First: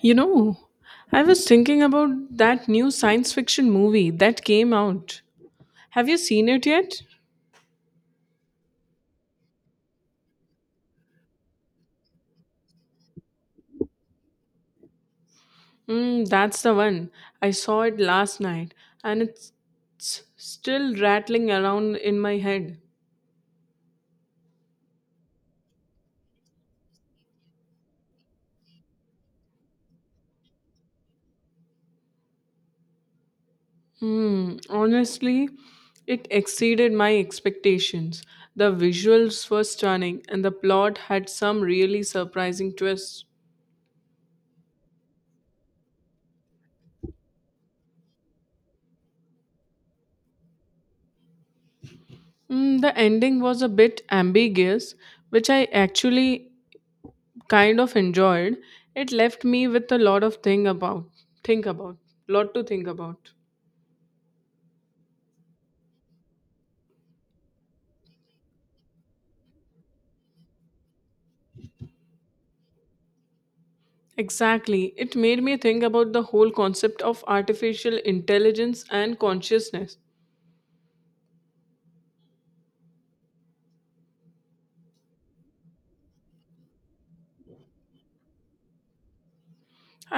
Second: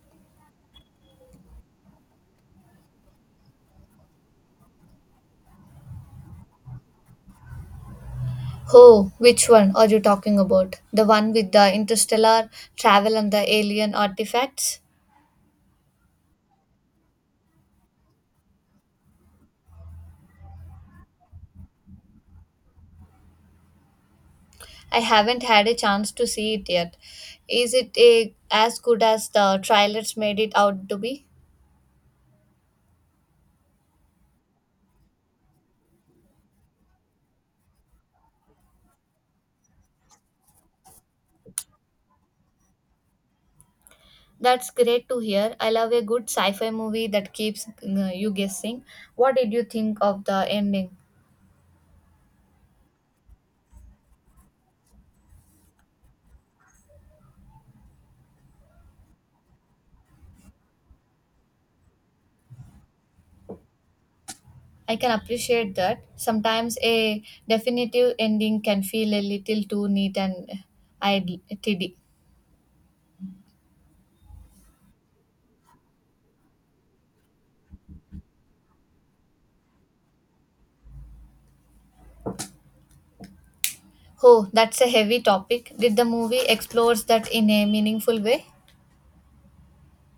You know, I was thinking about that new science fiction movie that came out. Have you seen it yet? Oh, which one are you talking about? The one with the interstellar travel and the alien artifacts? That's the one. I saw it last night and it's still rattling around in my head. I haven't had a chance to see it yet. Is it as good as the trailers made it out to be? Honestly, it exceeded my expectations. The visuals were stunning and the plot had some really surprising twists. That's great to hear. I love a good sci fi movie that keeps you guessing. What did you think of the ending? The ending was a bit ambiguous, which I actually kind of enjoyed. It left me with a lot of thing about think about lot to think about. I can appreciate that. Sometimes a definitive ending can feel a little too neat and idle- tiddy. Exactly, it made me think about the whole concept of artificial intelligence and consciousness. Oh, that's a heavy topic. Did the movie explores that in a meaningful way?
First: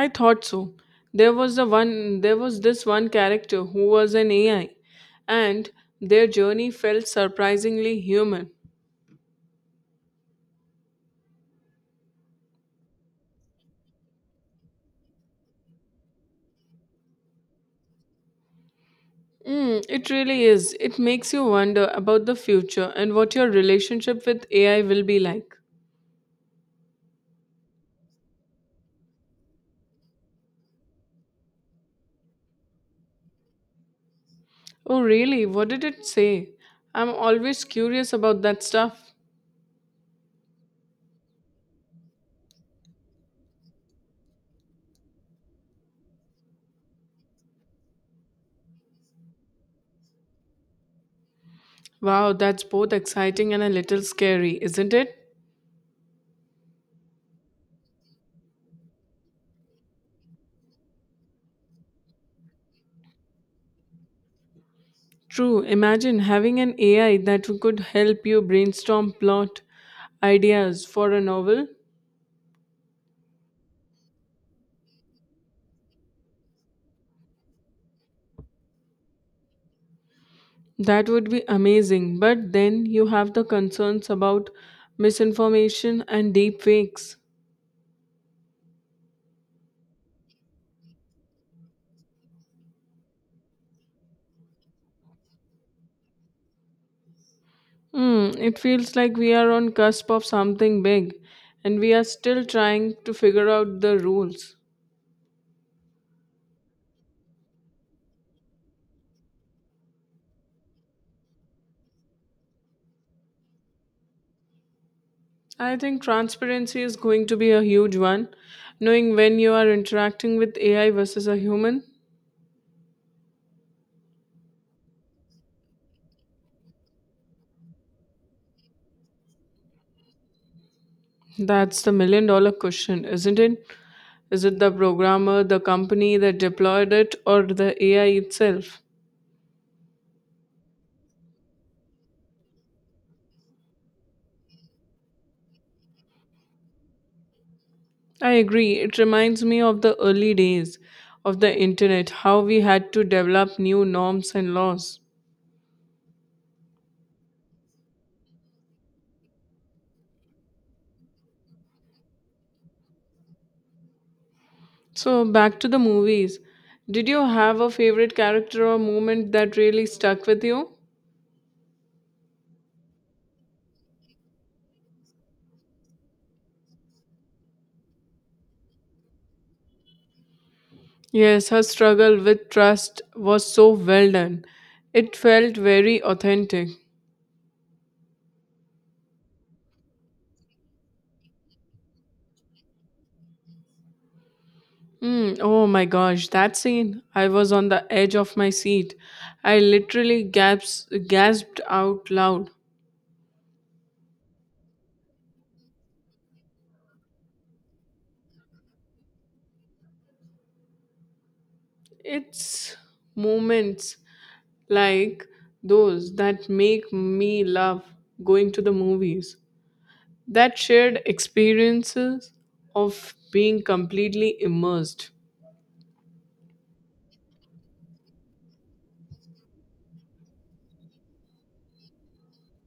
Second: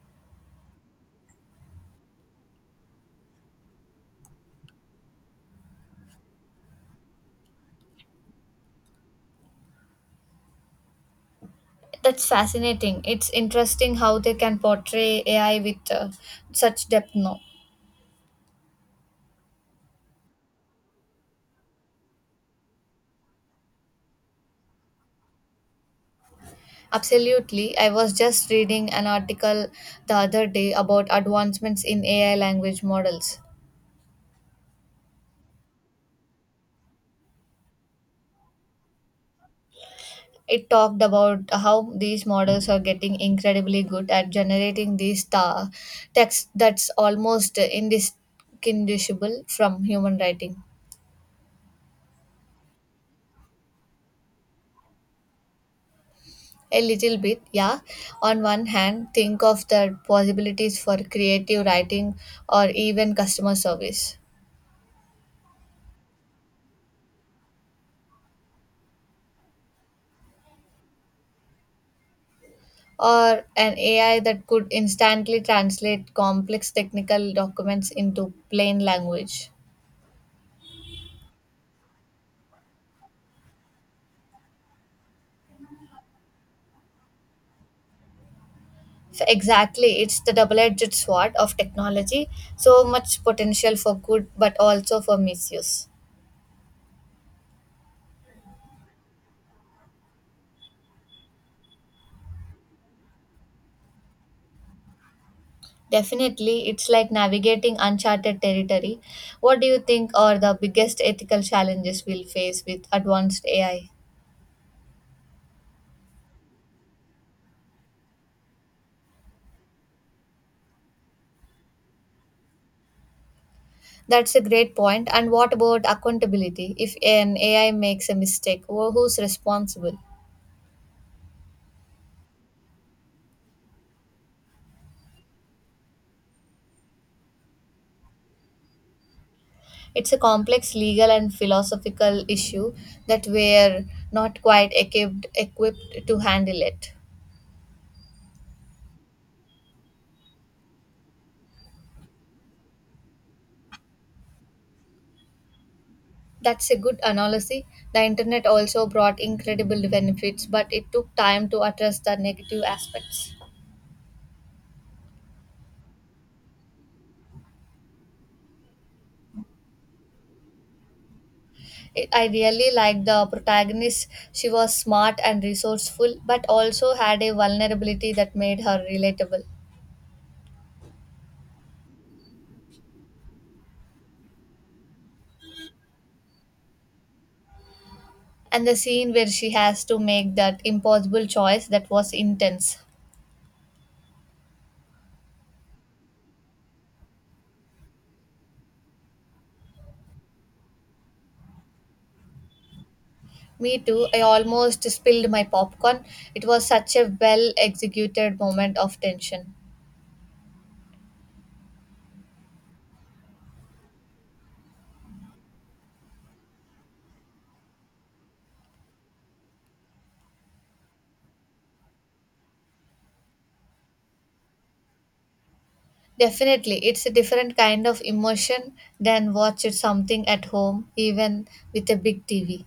I thought so. There was this one character who was an AI, and their journey felt surprisingly human. That's fascinating. It's interesting how they can portray AI with such depth now. It really is. It makes you wonder about the future and what your relationship with AI will be like. Absolutely. I was just reading an article the other day about advancements in AI language models. Oh, really? What did it say? I'm always curious about that stuff. It talked about how these models are getting incredibly good at generating these text that's almost indistinguishable from human writing. Wow, that's both exciting and a little scary, isn't it? A little bit, yeah. On one hand, think of the possibilities for creative writing or even customer service. True. Imagine having an AI that could help you brainstorm plot ideas for a novel. Or an AI that could instantly translate complex technical documents into plain language. That would be amazing. But then you have the concerns about misinformation and deep fakes. So exactly, it's the double edged sword of technology. So much potential for good, but also for misuse. It feels like we are on cusp of something big, and we are still trying to figure out the rules. Definitely, it's like navigating uncharted territory. What do you think are the biggest ethical challenges we'll face with advanced AI? I think transparency is going to be a huge one. Knowing when you are interacting with AI versus a human, That's a great point. And what about accountability? If an AI makes a mistake, who's responsible? that's the million dollar question, isn't it? Is it the programmer, the company that deployed it, or the AI itself? It's a complex legal and philosophical issue that we're not quite equipped to handle it. I agree. It reminds me of the early days of the internet, how we had to develop new norms and laws. That's a good analogy. The internet also brought incredible benefits, but it took time to address the negative aspects. So, back to the movies. Did you have a favorite character or moment that really stuck with you? I really liked the protagonist. She was smart and resourceful, but also had a vulnerability that made her relatable. Yes, her struggle with trust was so well done. It felt very authentic. And the scene where she has to make that impossible choice, that was intense. Oh my gosh, that scene. I was on the edge of my seat. I literally gasped out loud. Me too, I almost spilled my popcorn. It was such a well executed moment of tension. It's moments like those that make me love going to the movies. That shared experiences of being completely immersed. Definitely, it's a different kind of emotion than watch it something at home, even with a big TV.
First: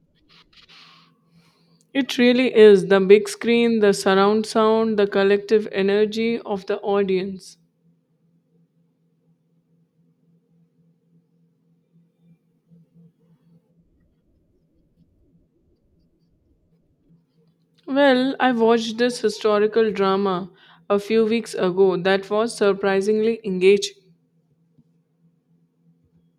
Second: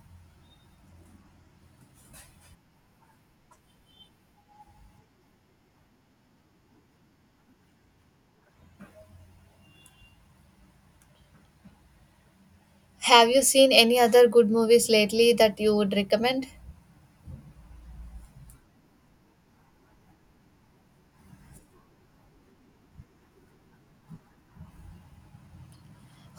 It really is the big screen, the surround sound, the collective energy of the audience. Have you seen any other good movies lately that you would recommend? Well, I watched this historical drama a few weeks ago that was surprisingly engaging.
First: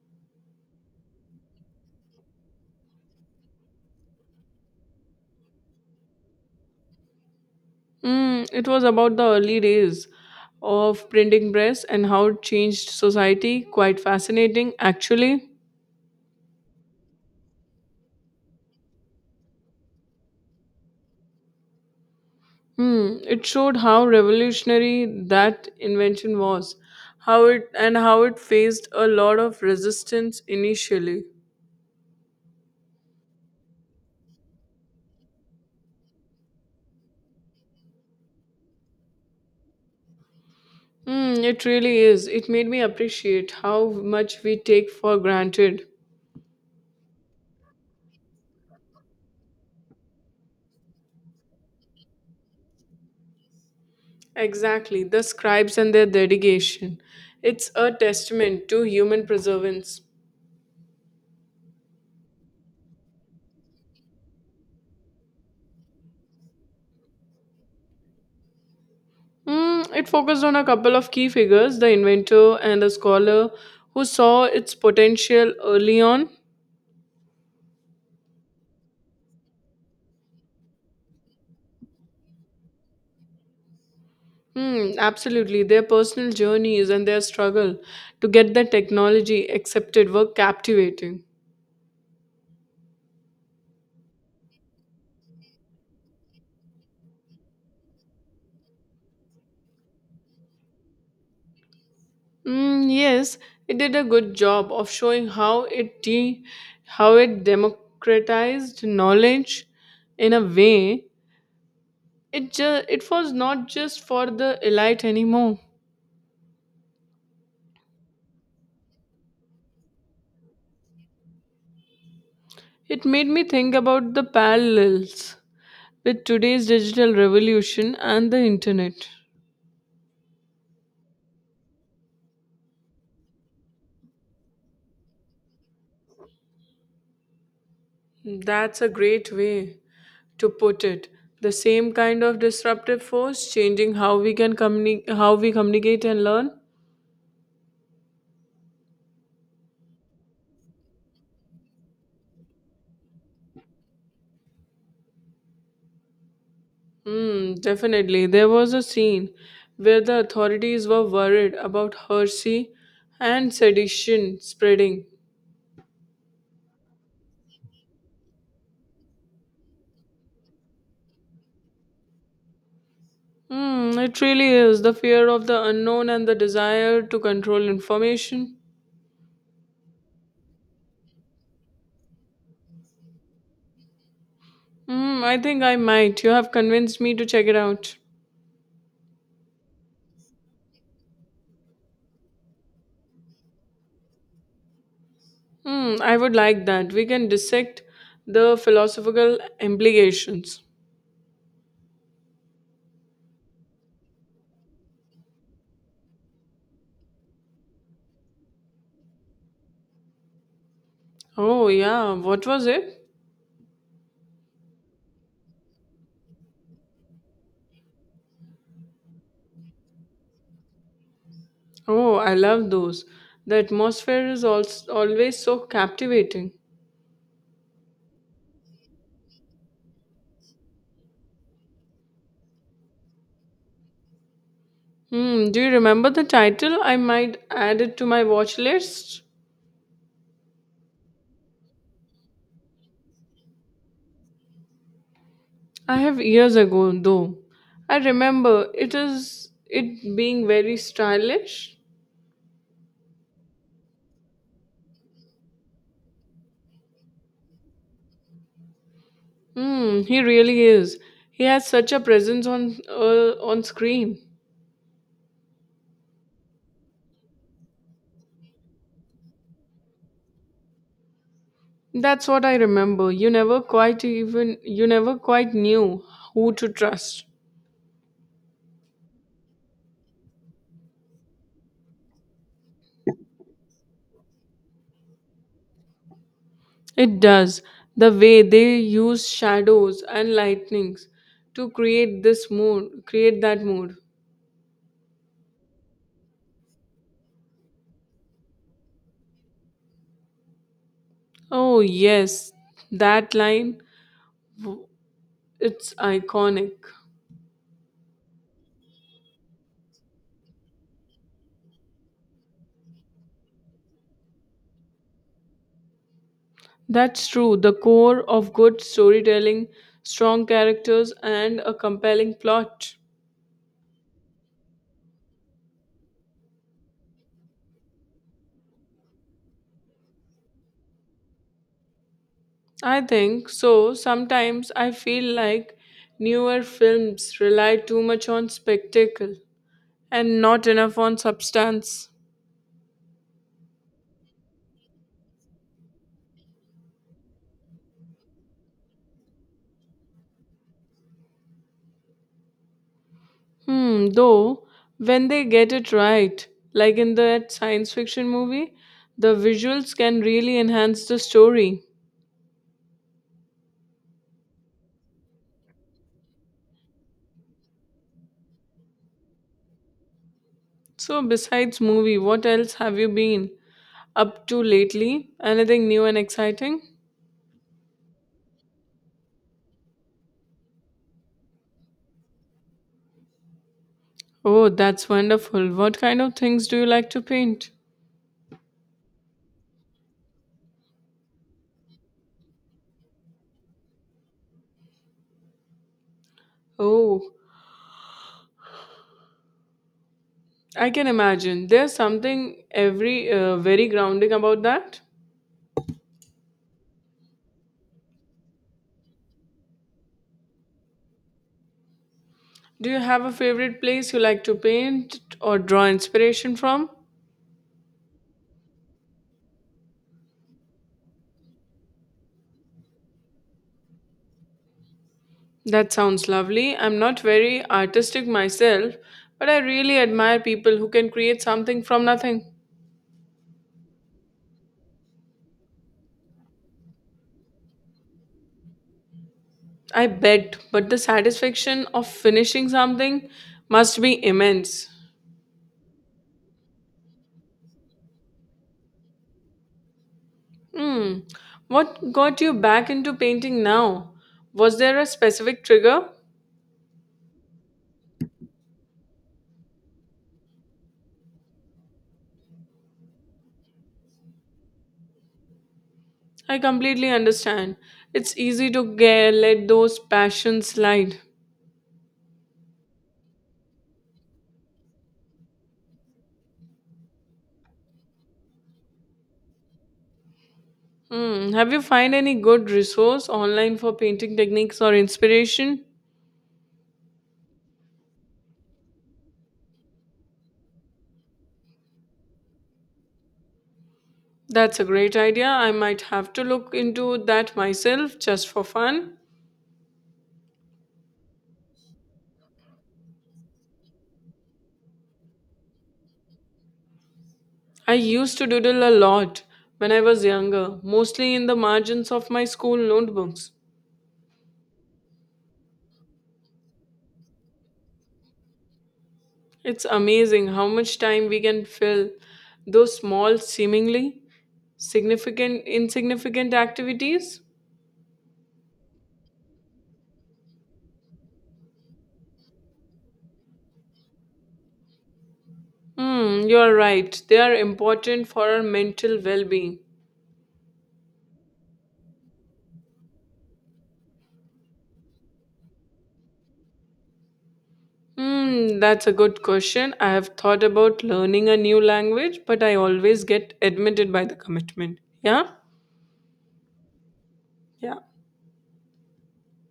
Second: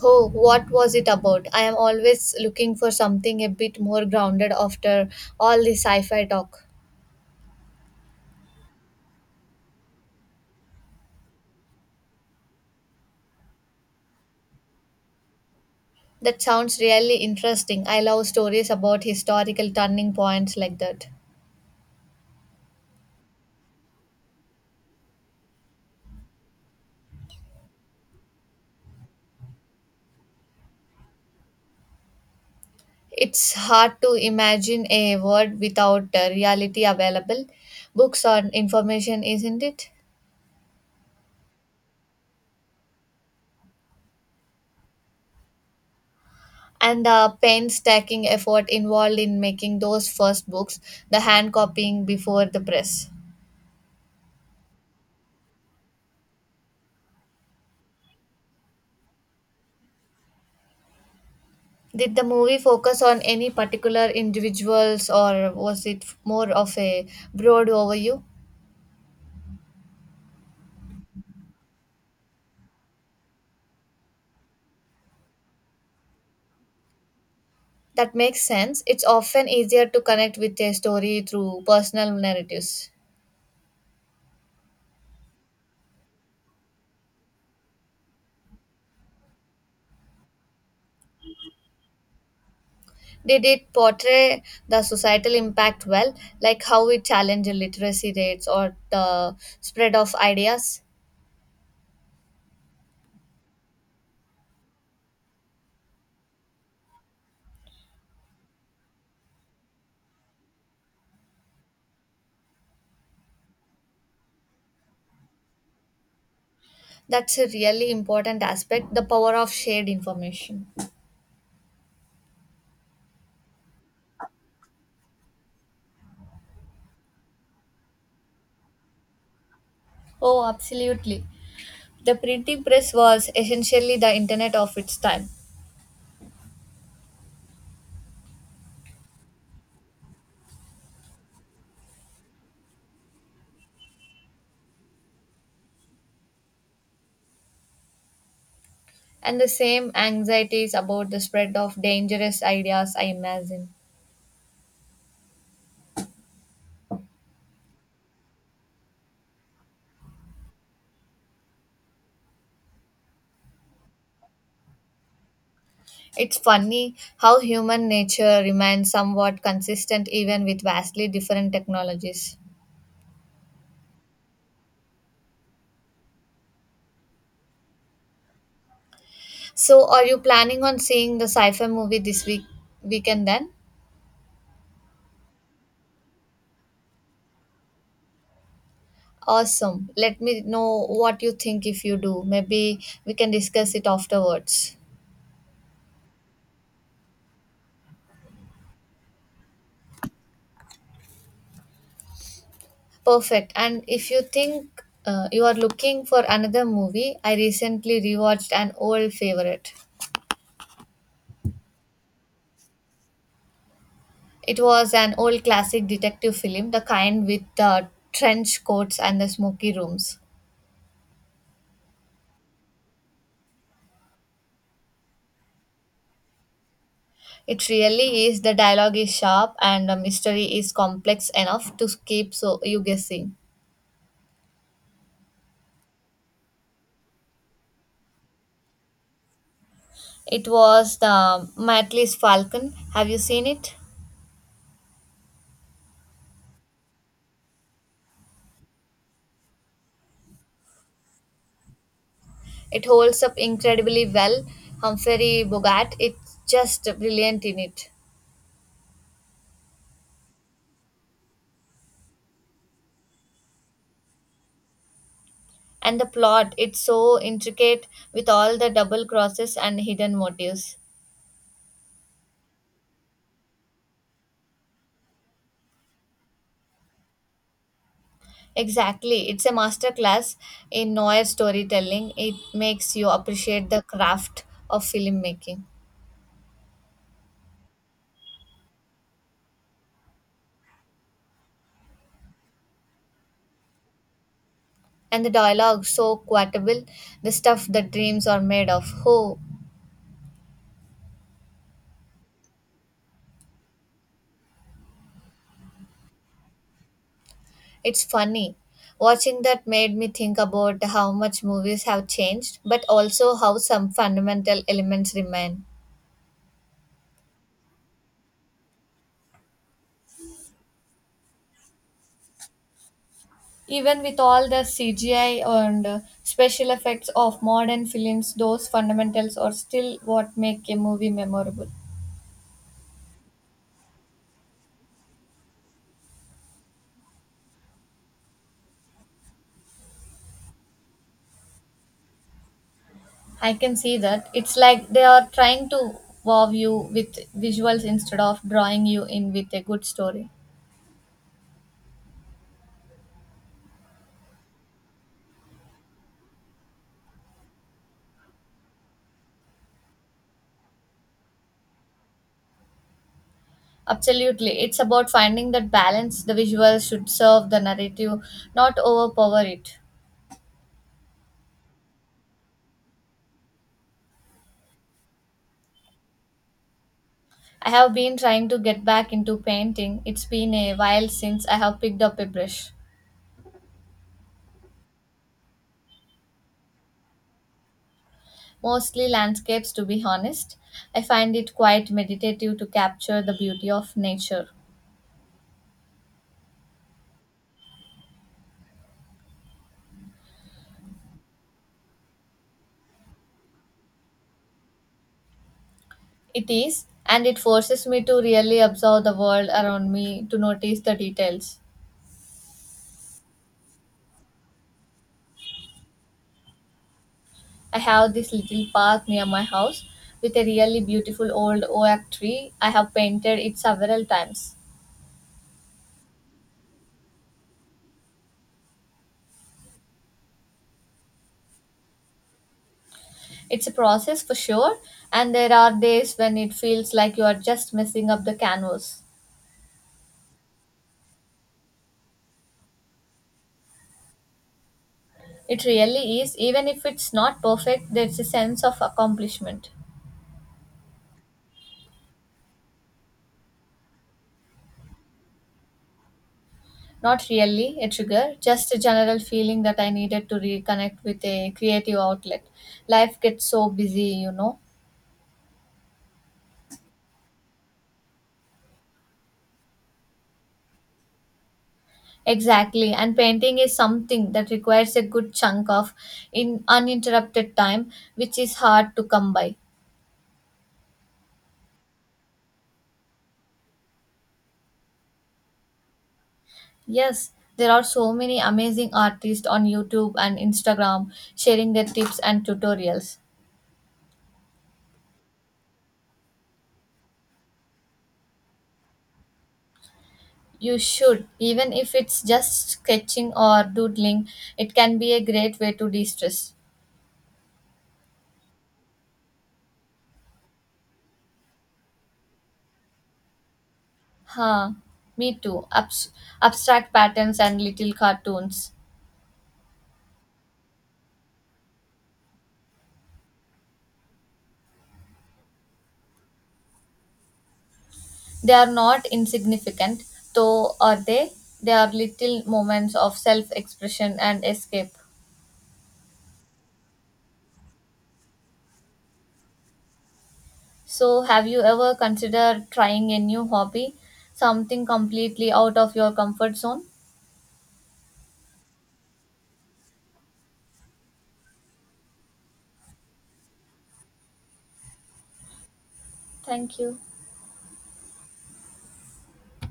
Oh, what was it about? I am always looking for something a bit more grounded after all the sci-fi talk. It was about the early days of printing press and how it changed society. Quite fascinating, actually. That sounds really interesting. I love stories about historical turning points like that. It showed how revolutionary that invention was, how it faced a lot of resistance initially. It's hard to imagine a world without reality available, books or information, isn't it? It really is. It made me appreciate how much we take for granted. And the painstaking effort involved in making those first books, the hand copying before the press. Exactly, the scribes and their dedication. It's a testament to human perseverance. Did the movie focus on any particular individuals, or was it more of a broad overview? It focused on a couple of key figures, the inventor and a scholar who saw its potential early on. That makes sense. It's often easier to connect with a story through personal narratives. Absolutely. Their personal journeys and their struggle to get the technology accepted were captivating. Did it portray the societal impact well, like how it challenged literacy rates or the spread of ideas? Yes, it did a good job of showing how it democratized knowledge in a way. It was not just for the elite anymore. That's a really important aspect, the power of shared information. It made me think about the parallels with today's digital revolution and the internet. Oh, absolutely. The printing press was essentially the internet of its time, That's a great way to put it. The same kind of disruptive force changing how we communicate and learn. and the same anxieties about the spread of dangerous ideas, I imagine. Definitely. There was a scene where the authorities were worried about heresy and sedition spreading. It's funny how human nature remains somewhat consistent even with vastly different technologies. It really is the fear of the unknown and the desire to control information. So, are you planning on seeing the sci-fi movie this weekend then? I think I might. You have convinced me to check it out. Awesome. Let me know what you think if you do. Maybe we can discuss it afterwards. I would like that. We can dissect the philosophical implications. Perfect. And if you think you are looking for another movie, I recently rewatched an old favorite. Oh, yeah. What was it? It was an old classic detective film, the kind with the trench coats and the smoky rooms. Oh, I love those. The atmosphere is also always so captivating. It really is. The dialogue is sharp and the mystery is complex enough to keep so you guessing. Do you remember the title? I might add it to my watch list. It was the Matley's Falcon. Have you seen it? I have, years ago though. I remember it being very stylish. It holds up incredibly well. Humphrey Bogart, it's just brilliant in it. He really is. He has such a presence on screen. And the plot, it's so intricate with all the double crosses and hidden motives. That's what I remember. You never quite knew who to trust. Exactly, it's a masterclass in noir storytelling. It makes you appreciate the craft of filmmaking. It does. The way they use shadows and lightnings to create that mood. And the dialogue, so quotable. The stuff that dreams are made of. Oh, Oh, yes, that line, w- it's iconic. it's funny, watching that made me think about how much movies have changed, but also how some fundamental elements remain. That's true. The core of good storytelling, strong characters, and a compelling plot. Even with all the CGI and special effects of modern films, those fundamentals are still what make a movie memorable. I think so. Sometimes I feel like newer films rely too much on spectacle and not enough on substance. I can see that. It's like they are trying to wow you with visuals instead of drawing you in with a good story. Though, when they get it right, like in that science fiction movie, the visuals can really enhance the story. Absolutely. It's about finding that balance. The visuals should serve the narrative, not overpower it. So, besides movie, what else have you been up to lately? Anything new and exciting? I have been trying to get back into painting. It's been a while since I have picked up a brush. Oh, that's wonderful. What kind of things do you like to paint? Mostly landscapes, to be honest. I find it quite meditative to capture the beauty of nature. Oh, I can imagine. There's something every very grounding about that. It is, and it forces me to really observe the world around me, to notice the details. Do you have a favorite place you like to paint or draw inspiration from? I have this little park near my house with a really beautiful old oak tree. I have painted it several times. That sounds lovely. I'm not very artistic myself, but I really admire people who can create something from nothing. It's a process for sure, and there are days when it feels like you are just messing up the canvas. I bet, but the satisfaction of finishing something must be immense. It really is. Even if it's not perfect, there's a sense of accomplishment. Hmm, what got you back into painting now? Was there a specific trigger? Not really a trigger, just a general feeling that I needed to reconnect with a creative outlet. Life gets so busy, you know. I completely understand. It's easy to let those passions slide. Exactly, and painting is something that requires a good chunk of in uninterrupted time, which is hard to come by. Have you find any good resource online for painting techniques or inspiration? Yes, there are so many amazing artists on YouTube and Instagram sharing their tips and tutorials. That's a great idea. I might have to look into that myself just for fun. You should, even if it's just sketching or doodling, it can be a great way to de stress. I used to doodle a lot when I was younger, mostly in the margins of my school notebooks. Huh, me too. Abstract patterns and little cartoons. It's amazing how much time we can fill those small, insignificant activities. They are not insignificant, though, are they? They are little moments of self expression and escape. You are right. They are important for our mental well-being. So, have you ever considered trying a new hobby? Something completely out of your comfort zone? That's a good question. I have thought about learning a new language, but I always get admitted by the commitment. Yeah? Thank you. Yeah.